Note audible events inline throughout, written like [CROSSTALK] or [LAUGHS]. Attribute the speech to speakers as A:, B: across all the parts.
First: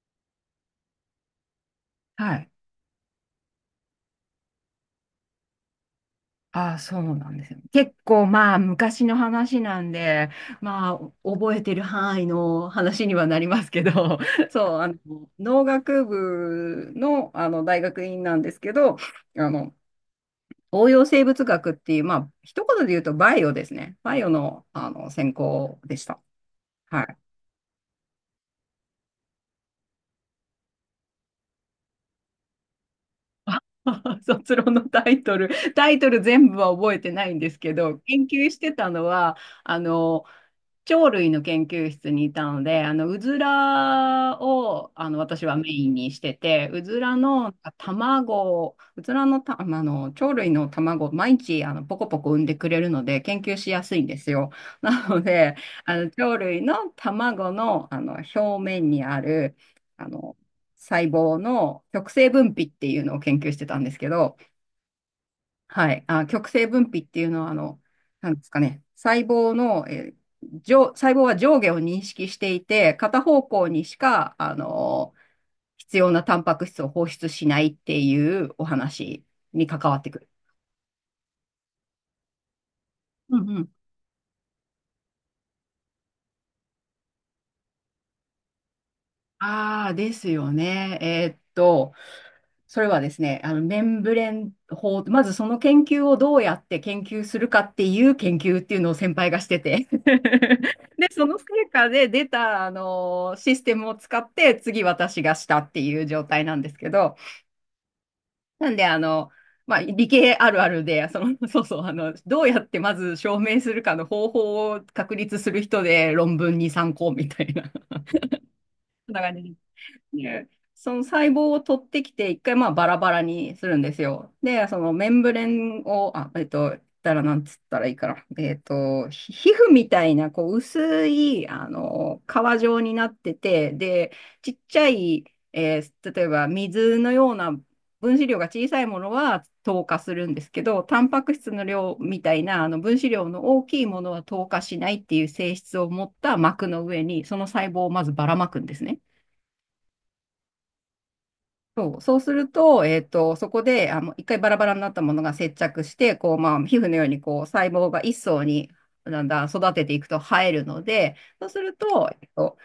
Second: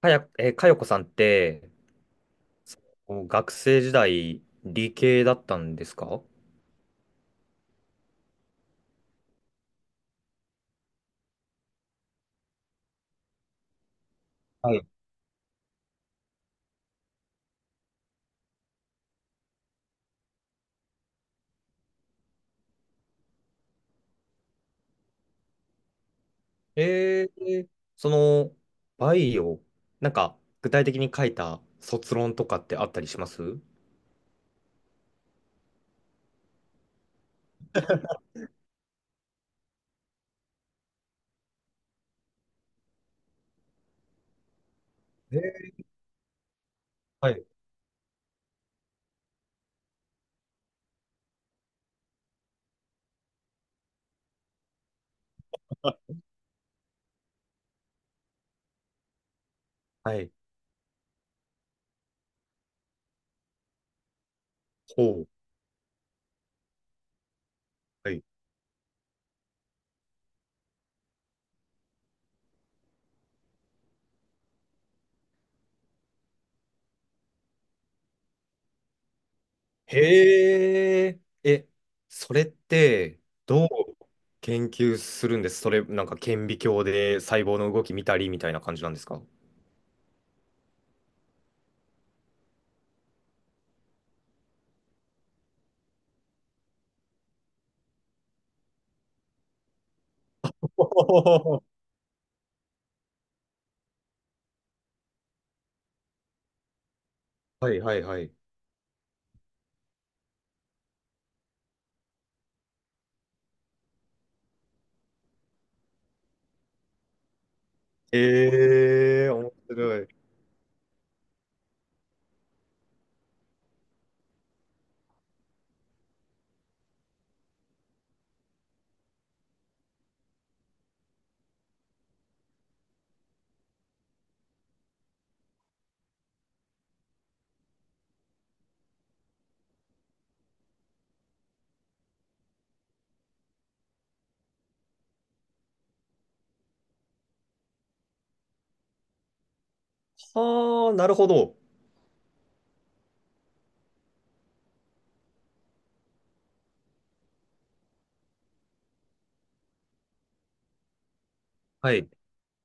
A: かや、かよこさんって、
B: はい。
A: そう学生時代、理系だったんですか？
B: ああ、そうなんですよ。結構まあ昔の話なんで、まあ覚えてる範囲の話にはなりますけど、[LAUGHS]
A: は
B: そう、
A: い。
B: 農学部の、大学院なんですけど、あの、応用生物学っていう、まあ一言で言うとバイオですね。バイオの、専攻でした。はい。
A: えー、その、バイオ、なんか、具体的に書いた卒論とかってあったりしま
B: あ、
A: す？
B: [LAUGHS] 卒論のタイトル、タイトル全部は覚えてないんですけど、研究してたのは、あの、鳥類の研究室にいたので、うずらを、
A: え
B: 私はメ
A: ー、
B: インにしてて、うずら
A: はい。
B: の卵、うずらのた、あの、鳥類の卵、毎日、ポコポコ産んでくれるので、研究しやすいんですよ。なので、鳥類の卵の、表面にある、あ
A: はい。
B: の、細胞の極性分泌っていうのを研究してたんですけど、
A: ほう。
B: はい。あ、極性分泌っていうのは、
A: はい。
B: なんですかね、細胞の、上、細胞は上下を認識していて、片方向にしか、必要なタンパク質を放出しないっていうお話に関わってくる。
A: へえ。え、それって、
B: うんう
A: どう
B: ん。
A: 研究するんです？それ、なんか顕微鏡で細胞の動き見たりみたいな感じなんですか？
B: ああ、ですよね。それはですね、メンブレン法、まずその研究をどうやって研究するかっていう研究っていうのを先輩がしてて、 [LAUGHS] で、その成
A: おー。
B: 果で出た、システムを使って次私がしたっていう状態なんですけど、
A: [LAUGHS] はいはいはい。
B: なんで、まあ、理系あるあるで、[LAUGHS] そうそう、どうやってまず証明するかの方法を確立する人で論文に参考みたいな、[LAUGHS] そんな
A: ええ、
B: 感じ
A: 面
B: で。
A: 白い。
B: で、その細胞を取ってきて、一回まあバラバラにするんですよ。で、そのメンブレンを、あ、言ったらなんつったらいいかな。皮膚みたいな、こう、薄い、皮状になってて、で、ちっちゃい、例えば水のような分子量が小さいものは糖化するんですけど、タンパク質の量みたいな分子量の大きいものは糖化しないっていう性質を持った膜の上に、その細胞をまずばらまくんですね。
A: はあ、なるほど。
B: そうすると、そこで、一回バラバラになったものが接着して、こう、まあ、皮膚のように、こう、細胞が一層にだんだん育てていくと生えるので、そうする
A: はい。
B: と、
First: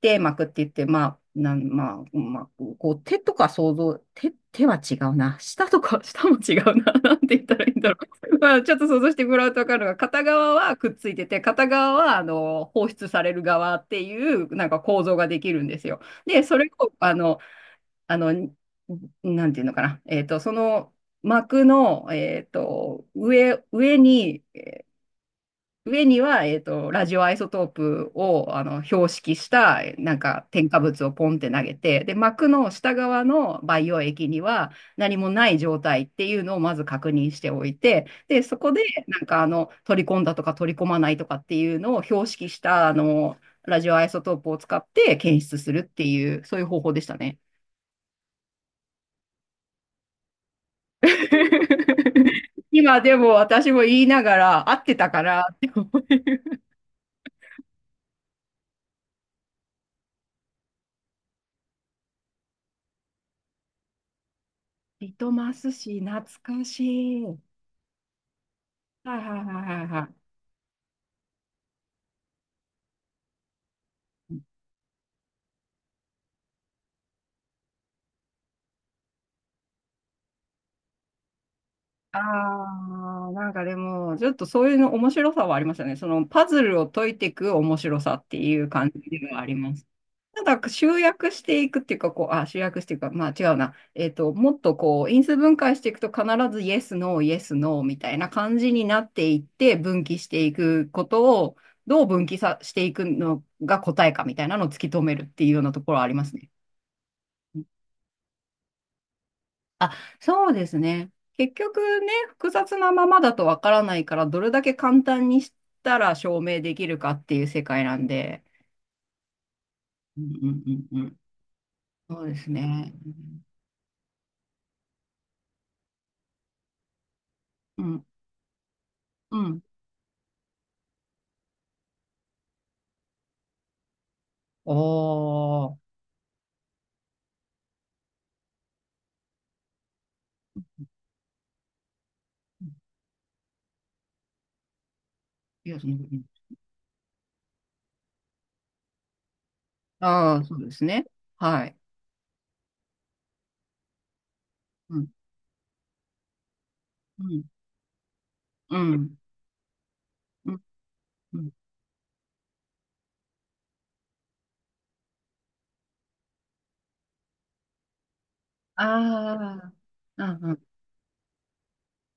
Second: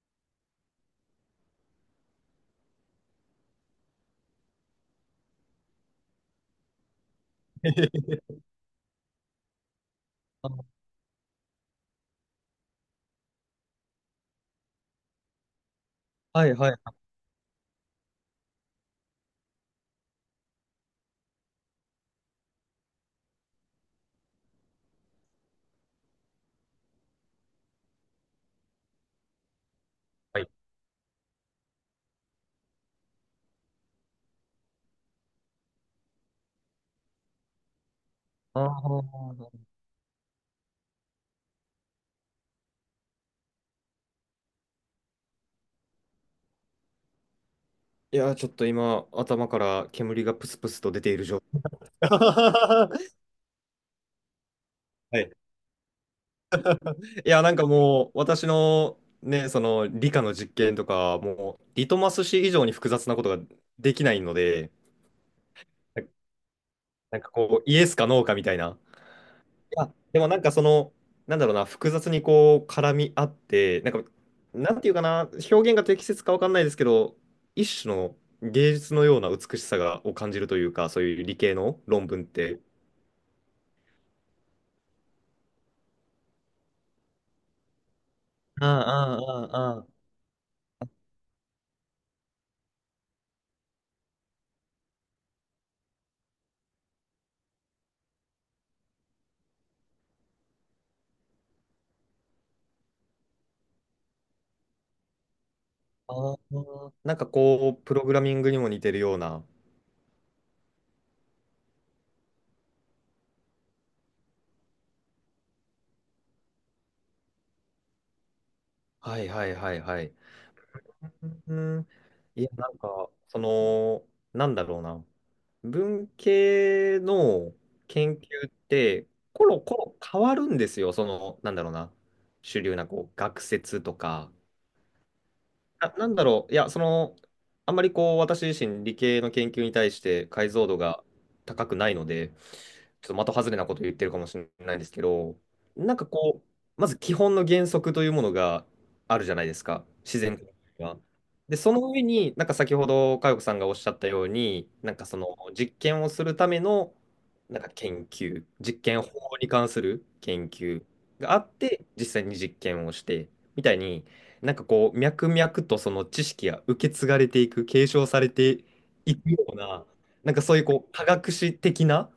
B: 手膜って言って、まあ、なん、まあ、まあ、こう、手とか想像、手は違うな。舌とか、[LAUGHS] 舌も違うな。[LAUGHS] なんて言ったらいいんだろう。[LAUGHS]
A: [LAUGHS]
B: まあ、ちょっと想像してもらうとわかるのが、片側は
A: あ、
B: くっついてて、片側は、放出される側っていう、なんか構造ができるんですよ。で、
A: はい
B: それ
A: は
B: を、
A: い
B: あの、なんていうのかな。その膜の、上には、ラジオアイソトープを、標識した、なん
A: は
B: か、
A: い。
B: 添加物をポンって投げて、で、膜の下側の培養液には何もない状態っていうのをまず確認しておいて、で、そ
A: あ
B: こで、なんか、
A: ー、
B: 取り込んだとか取り込まないとかっていうのを標識した、ラジオアイソトープを使って検出するっていう、そういう方法でしたね。
A: いやー、ちょっと今、頭から煙がプスプスと出ている状態。[LAUGHS]
B: [LAUGHS]
A: は
B: 今でも私も言いながら、合ってたか
A: い。
B: なって思う。
A: いや、なんかもう、私のね、その理科の実験とか、もう、リトマス紙以上に複雑なことができないので、
B: リトマス紙、
A: な、
B: 懐かし
A: なん
B: い。
A: か
B: はい
A: こう、イエスかノーかみたいな。
B: はいはいはい
A: や、
B: は
A: で
B: い。
A: もなんかその、なんだろうな、複雑にこう絡み合って、なんていうかな、表現が適切かわかんないですけど、一種の芸術のような美しさがを感じるというか、そういう理系の論文って。
B: ああ、なんかでも、ちょっとそういうの面白さはありましたね。そのパズルを解いていく面白さってい
A: あ
B: う感じ
A: あ、
B: ではあり
A: あ
B: ま
A: あ、
B: す。
A: あ
B: なんか集約していくっていうか、こう、あ、集約していくか、まあ違うな。もっとこう、因数分解していくと必ずイエス、ノー、イエス、ノーみたいな感じになっていって分岐していくことを、どう分岐さしていくのが答えかみたいなのを突き止めるっていうようなところはありま
A: あ、
B: す
A: あ
B: ね。
A: あ。なんかこう、プログラミングにも似てるような。
B: あ、そうですね。結局ね、複雑なままだとわからないから、どれだけ簡単にしたら証明できるかっていう世界なんで。
A: はいはいはいはい。
B: うんうんうんうん。
A: うん、
B: そうで
A: いや、
B: す
A: なん
B: ね。
A: か、その、なんだろうな。文系の
B: うん。
A: 研究って
B: う
A: コロ
B: ん。
A: コロ変わるんですよ。その、なんだろうな。主流なこう学説とか、
B: あ
A: あ、
B: あ、
A: なんだろう。いや、その、あんまりこう、私自身理系の研究に対して解像度が高くないので、ちょっと的外れなこと言ってるかもしれないんですけど、
B: いや、そ
A: なん
B: の、
A: かこう、まず基本の原則というものがあるじゃないですか、自
B: あ
A: 然
B: あー、そうです
A: が。
B: ね。
A: で、
B: は
A: そ
B: い。
A: の上に、なんか先ほど佳代子さんがおっしゃったように、なん
B: うん、
A: かその実験をするための、
B: うん、
A: なんか研究、
B: う
A: 実験法
B: ん、
A: に関する研
B: うん。
A: 究があ
B: う
A: っ
B: ん、
A: て、実際に実験をして、みたいに、なんかこう、脈々とその知識が受け継がれていく、継承されていくよう
B: ああ、
A: な、
B: う
A: なん
B: ん
A: か
B: う
A: そういう
B: ん。
A: こう、科学史的な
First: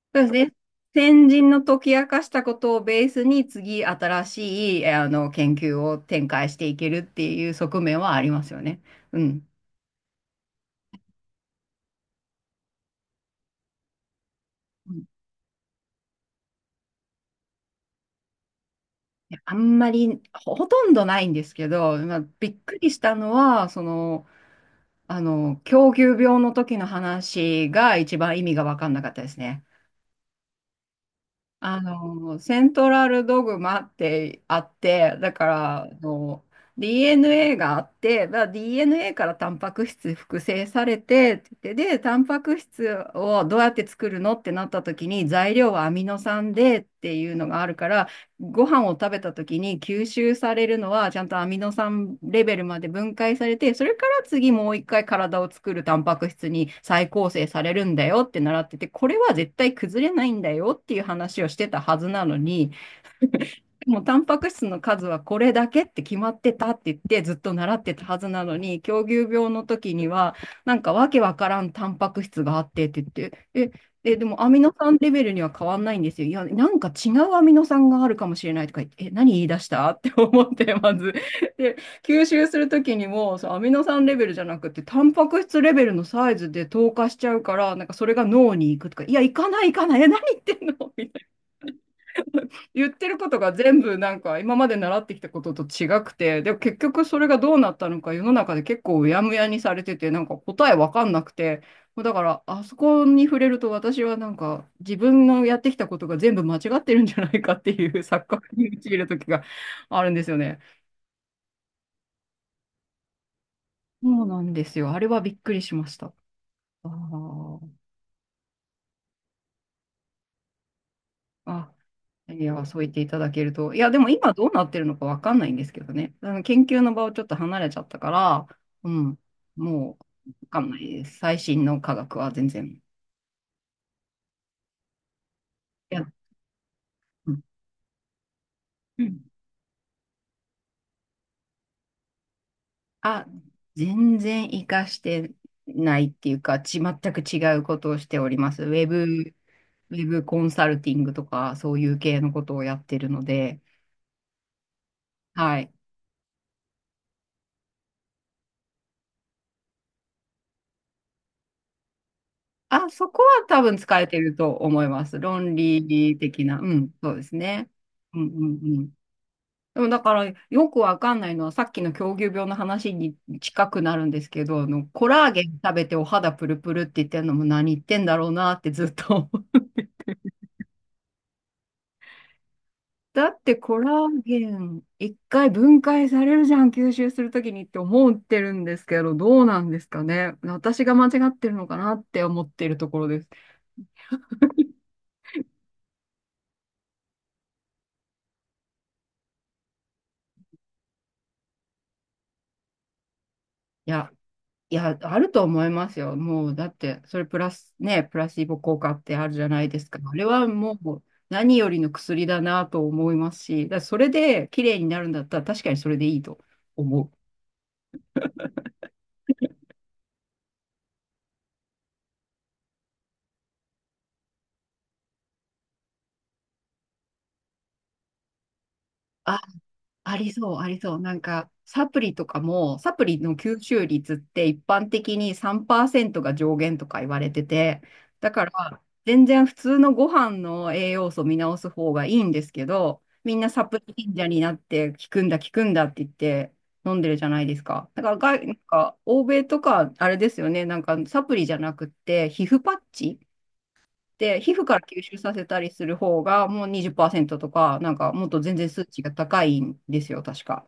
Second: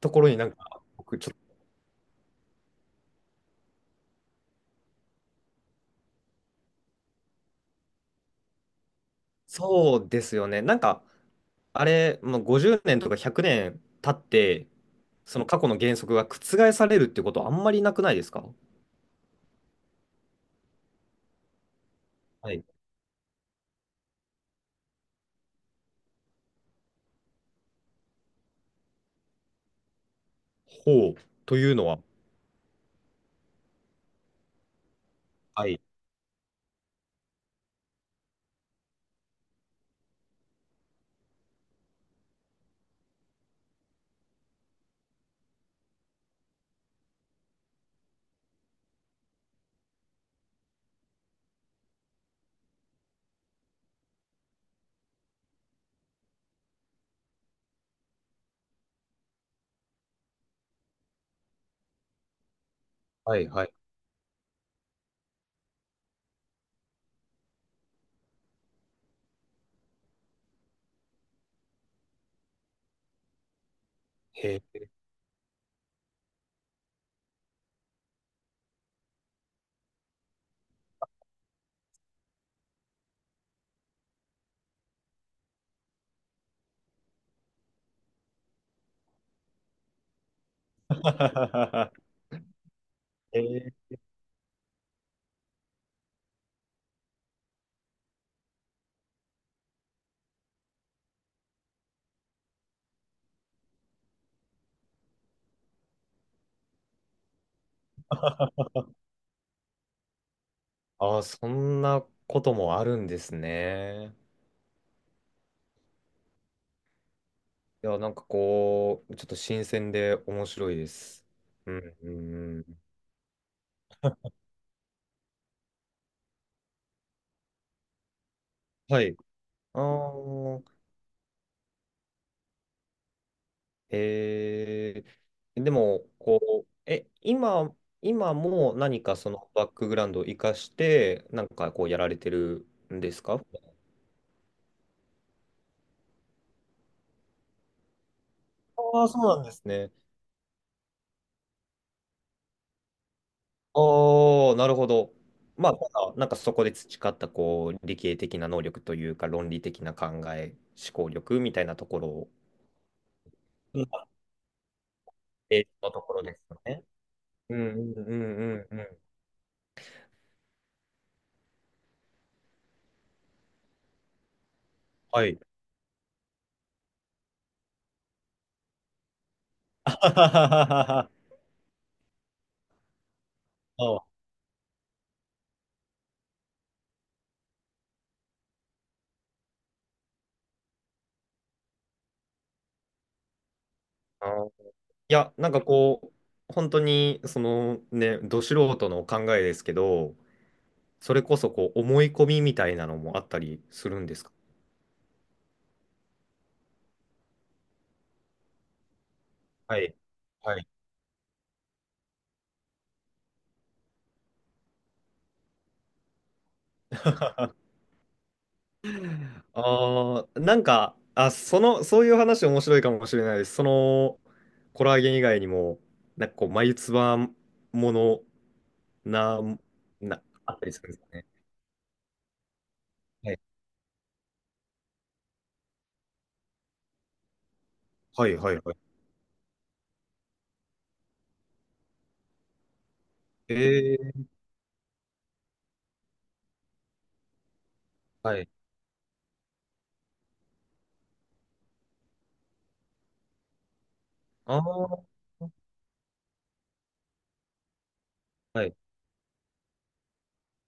A: と
B: そう
A: こ
B: で
A: ろ
B: す
A: になん
B: ね。
A: か僕
B: 先
A: ちょっ
B: 人
A: と、
B: の解き明かしたことをベースに次新しい、研究を展開していけるっていう側面はありますよね。うん。
A: そうですよね。なんか、あれ、まあ、50年とか100年経って、
B: うん。
A: その過去の原則が覆されるってことはあんまりなくないですか？
B: あんまり、ほとんどないんですけど、まあ、び
A: は
B: っ
A: い。
B: くりしたのは、狂牛病の時の話が一番意味が分かんなかったですね。
A: ほう。というのは、
B: セントラルドグマってあって、だか
A: はい、
B: ら、DNA があって、DNA からタンパク質複製されてって言って、で、タンパク質をどうやって作るのってなった時に、材料はアミノ酸でっていうのがあるから、ご飯を食べた時に吸収されるのは、ちゃんとアミノ酸レベルまで分解されて、それから次もう一回体を作るタンパク質に再構成されるんだよって習ってて、これは絶対崩れないんだよっていう話をしてたはずなのに、
A: はい、はい。
B: でもタンパク質の数はこれだけって決まってたって言ってずっと習ってたはずなのに、狂牛病の時には、なんかわけわからんタンパク質があってって言って、え、え、でもアミ
A: へ
B: ノ
A: え。
B: 酸レベルには変わんないんですよ。いや、なんか違うアミノ酸があるかもしれないとか言って、え、何言い出したって思って、まず。で、吸収する時にも、そう、アミノ酸レベルじゃなくて、タンパク質レベルのサイズで透過しちゃうから、なんかそれが脳に行くとか、いや、行かない行かない、え、何言ってんのみたい、
A: [LAUGHS]
B: 言ってること
A: へ
B: が
A: え。
B: 全部なんか今まで習ってきたことと違くて、でも結局それがどうなったのか世の中で結構うやむやにされてて、なんか答えわかんなくて、もうだからあそこに触れると私はなんか自分のやってきたことが全部間違ってるんじゃないかっていう [LAUGHS] 錯覚に陥る時があるんですよね。
A: ああ、そんなこともあるんです
B: そ
A: ね。
B: うなんですよ。あれはびっくりしました。あー
A: いや、なんかこう、ちょっと新鮮で面白いです。
B: あ
A: うん、うん、
B: い
A: う
B: や、そう
A: ん。
B: 言っていただけると。いや、でも今どうなってるのかわかんないんですけどね。あの研究の場をちょっと離れちゃったから、う
A: はい。
B: ん、
A: あ
B: もうわか
A: あ、
B: んないです。最新の科学は全然。
A: えー、で
B: いや、
A: も、こう、え、
B: うん。
A: 今、今も何
B: う
A: か
B: ん
A: そのバックグラウンドを生かして、なんかこうやられてるんです
B: あ、
A: か？
B: 全然活かしてないっていうか、全く違うことをしております。
A: ああ、そうなんですね。
B: ウェブコンサルティングとか、そういう系のことをやってるので、
A: ああ、なるほど。
B: は
A: ま
B: い。
A: あ、ただなんかそこで培ったこう理系的な能力というか、論理的な考え、思考力みたいなところを、
B: あ、そこは多分
A: うん、
B: 使えてると思います。論
A: えーのとこ
B: 理
A: ろです
B: 的な。
A: よ
B: う
A: ね。
B: ん、そうです
A: うん
B: ね。
A: うんう
B: うん
A: んうん
B: う
A: う
B: ん。
A: ん。
B: でもだからよくわかんないのはさっきの狂牛病の話に近くなるんですけど、コ
A: は
B: ラー
A: い。
B: ゲン食べてお肌プルプルって言ってるのも何言ってんだろうなってずっと。 [LAUGHS]
A: [LAUGHS] あはははは、
B: だってコラーゲン一回分解されるじゃん、吸収するときにって思ってるんですけど、どうなんですかね。私が間違ってるのかなって思ってるところです。
A: あ、いや、なんかこう、本当に、そのね、ど素人の考えですけど、それこそこう、思い込みみたいなのもあったりす
B: い
A: るん
B: や、
A: ですか？
B: いや、あると思いますよ。もう、だって、それプラス、ね、プラシーボ効果ってあるじゃない
A: は
B: です
A: い。
B: か。あれは
A: はい。
B: もう、何よりの薬だなと思いますし、だからそれで綺麗になるんだったら、確かにそれでいいと思う。
A: [LAUGHS] ああ、なんか、あ、その、そういう話面白いかもしれないです。その、コラーゲン以外にも、なんかこう、眉唾ものな、
B: ああ
A: な、
B: りそ
A: あ
B: う、
A: った
B: あ
A: り
B: り
A: するんで
B: そう。
A: すか
B: なん
A: ね。
B: か、サプリとかも、サプリの吸収率って一般的に3%が上限とか言われてて、
A: は
B: だ
A: い。
B: か
A: はい。はい。はい。
B: ら、全然普通のご飯の栄養素見直す方がいいんですけど、みんな
A: え
B: サプリ信
A: ー、
B: 者になって、効くんだ、効くんだって言って飲んでるじゃないですか。だから
A: は
B: 外、
A: い。
B: なんか、欧米とか、あれですよね、なんか、サプリじゃなくって、皮膚パッチで、皮
A: あ
B: 膚から吸
A: あ、
B: 収させたりする方が、もう20%とか、なんか、もっと全
A: は
B: 然
A: い。
B: 数値が高いんですよ、確か。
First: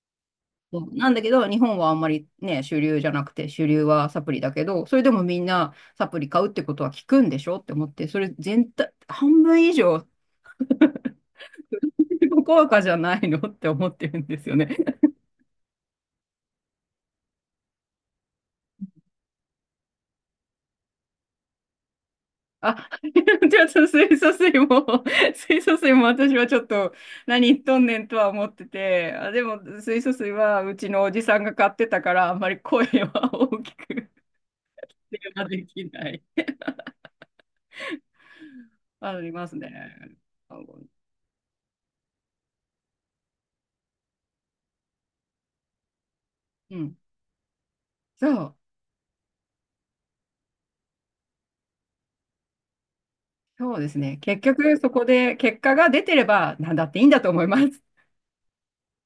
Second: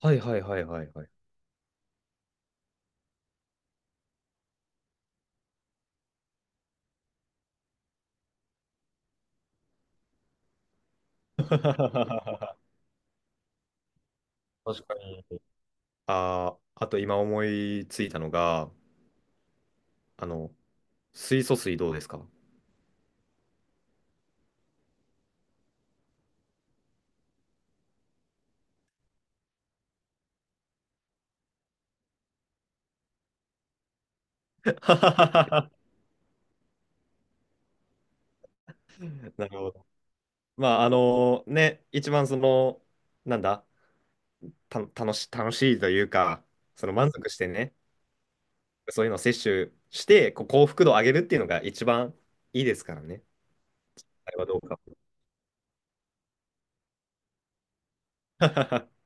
A: はいはいはい
B: そ
A: はい
B: う
A: は
B: な
A: い。
B: んだけど、日本はあんまりね、主流じゃなくて、主流はサプリだけど、それでもみんなサプリ買うってことは効くんでしょって思って、それ全体、半分以上、[LAUGHS]
A: [LAUGHS]
B: 効果じゃないのって思ってるんですよね。
A: 確かに。ああ、あと今思いついたのが、あの、水素水どうですか？
B: あ、[LAUGHS] じゃあ、その水素水も、水素水も私はちょっと何言っとんねんとは思ってて、あ、でも水素水はうちのおじさんが買ってたから、あんまり声は大きくではで
A: [LAUGHS]
B: きない。ありま
A: な
B: す
A: る
B: ね。
A: ほど。まあ、あのね、一番その、なんだ、た、楽し、楽しいというか、
B: う
A: その
B: ん。
A: 満足してね、
B: そう。
A: そういうのを摂取して、こう幸福度を上げるっていうのが一番いいですからね。
B: そうですね。
A: あれ
B: 結
A: はどう
B: 局、
A: か。
B: そこで結果が出てれば何だっていいんだと思います。
A: [LAUGHS]